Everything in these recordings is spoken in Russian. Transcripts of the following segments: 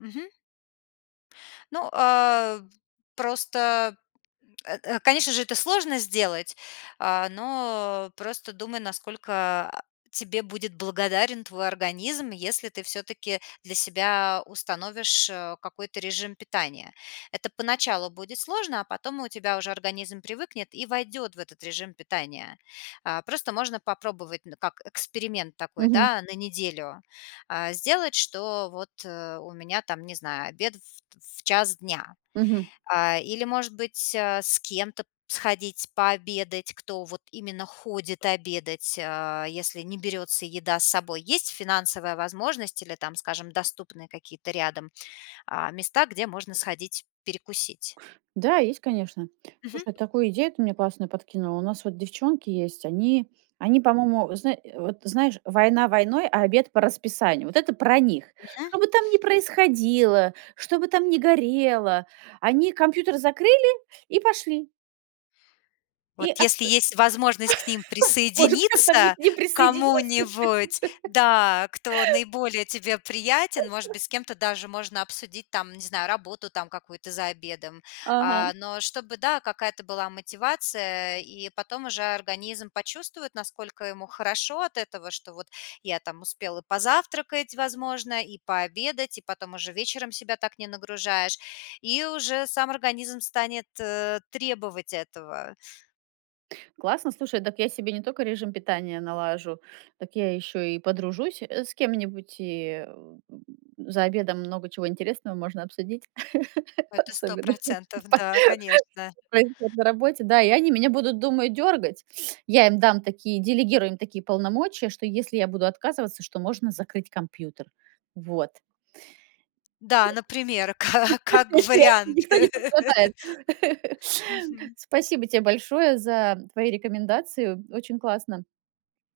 Мгм. Ну, а, просто. Э, э, конечно же, это сложно сделать. А, но просто думай, насколько, а, тебе будет благодарен твой организм, если ты всё-таки для себя установишь, э, какой-то режим питания. Это поначалу будет сложно, а потом у тебя уже организм привыкнет и войдет в этот режим питания. А, просто можно попробовать, ну, как эксперимент такой, Мгм. да, на неделю. А, сделать, что вот, э, у меня, там, не знаю, обед ф ф в 1:00 дня. Мгм. А, или, может быть, а, с кем-то сходить пообедать, кто вот именно ходит обедать. А, если не берётся еда с собой. Есть финансовая возможность или, там, скажем, доступные какие-то рядом, а, места, где можно сходить перекусить? Да, есть, конечно. Мгм. Слушай, такую идею ты мне классную подкинула. У нас вот девчонки есть, они они, по-моему, зна э, вот знаешь: "Война войной, а обед по расписанию". Вот это про них. Мгм. Что бы там ни происходило, что бы там ни горело, они компьютер закрыли и пошли. Вот И ат если есть возможность к ним может, как-то мне к присоединиться, ним к присоединиться? кому-нибудь, да. Кто наиболее тебе приятен. Может быть, с кем-то даже можно обсудить там, не знаю, работу, там, какую-то за обедом. Ага. А. Но чтобы, да, какая-то была мотивация. И потом уже организм почувствует, насколько ему хорошо от этого. Что вот я там успел и позавтракать, возможно, и пообедать, и потом уже вечером себя так не нагружаешь. И уже сам организм станет, э, требовать этого. Классно. Слушай, дак я себе не только режим питания налажу. Так я ещё и подружусь, э, с кем-нибудь. И за обедом много чего интересного можно обсудить, Это сто особенно процентов, па да, конечно. пройдёт на работе. Да, и они меня будут, думаю, дергать. Я им дам такие делегирую им такие полномочия, что если я буду отказываться, что можно закрыть компьютер. Вот. Я ч Да, например, каа как и они. вариант. Никто не пострадает. Мгм. Спасибо те большое за твои рекомендацию. Очень классно.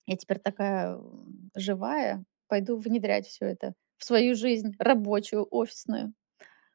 Я теперь такая, э, живая. Пойду внедрять всё это в свою жизнь, рабочую, офисную.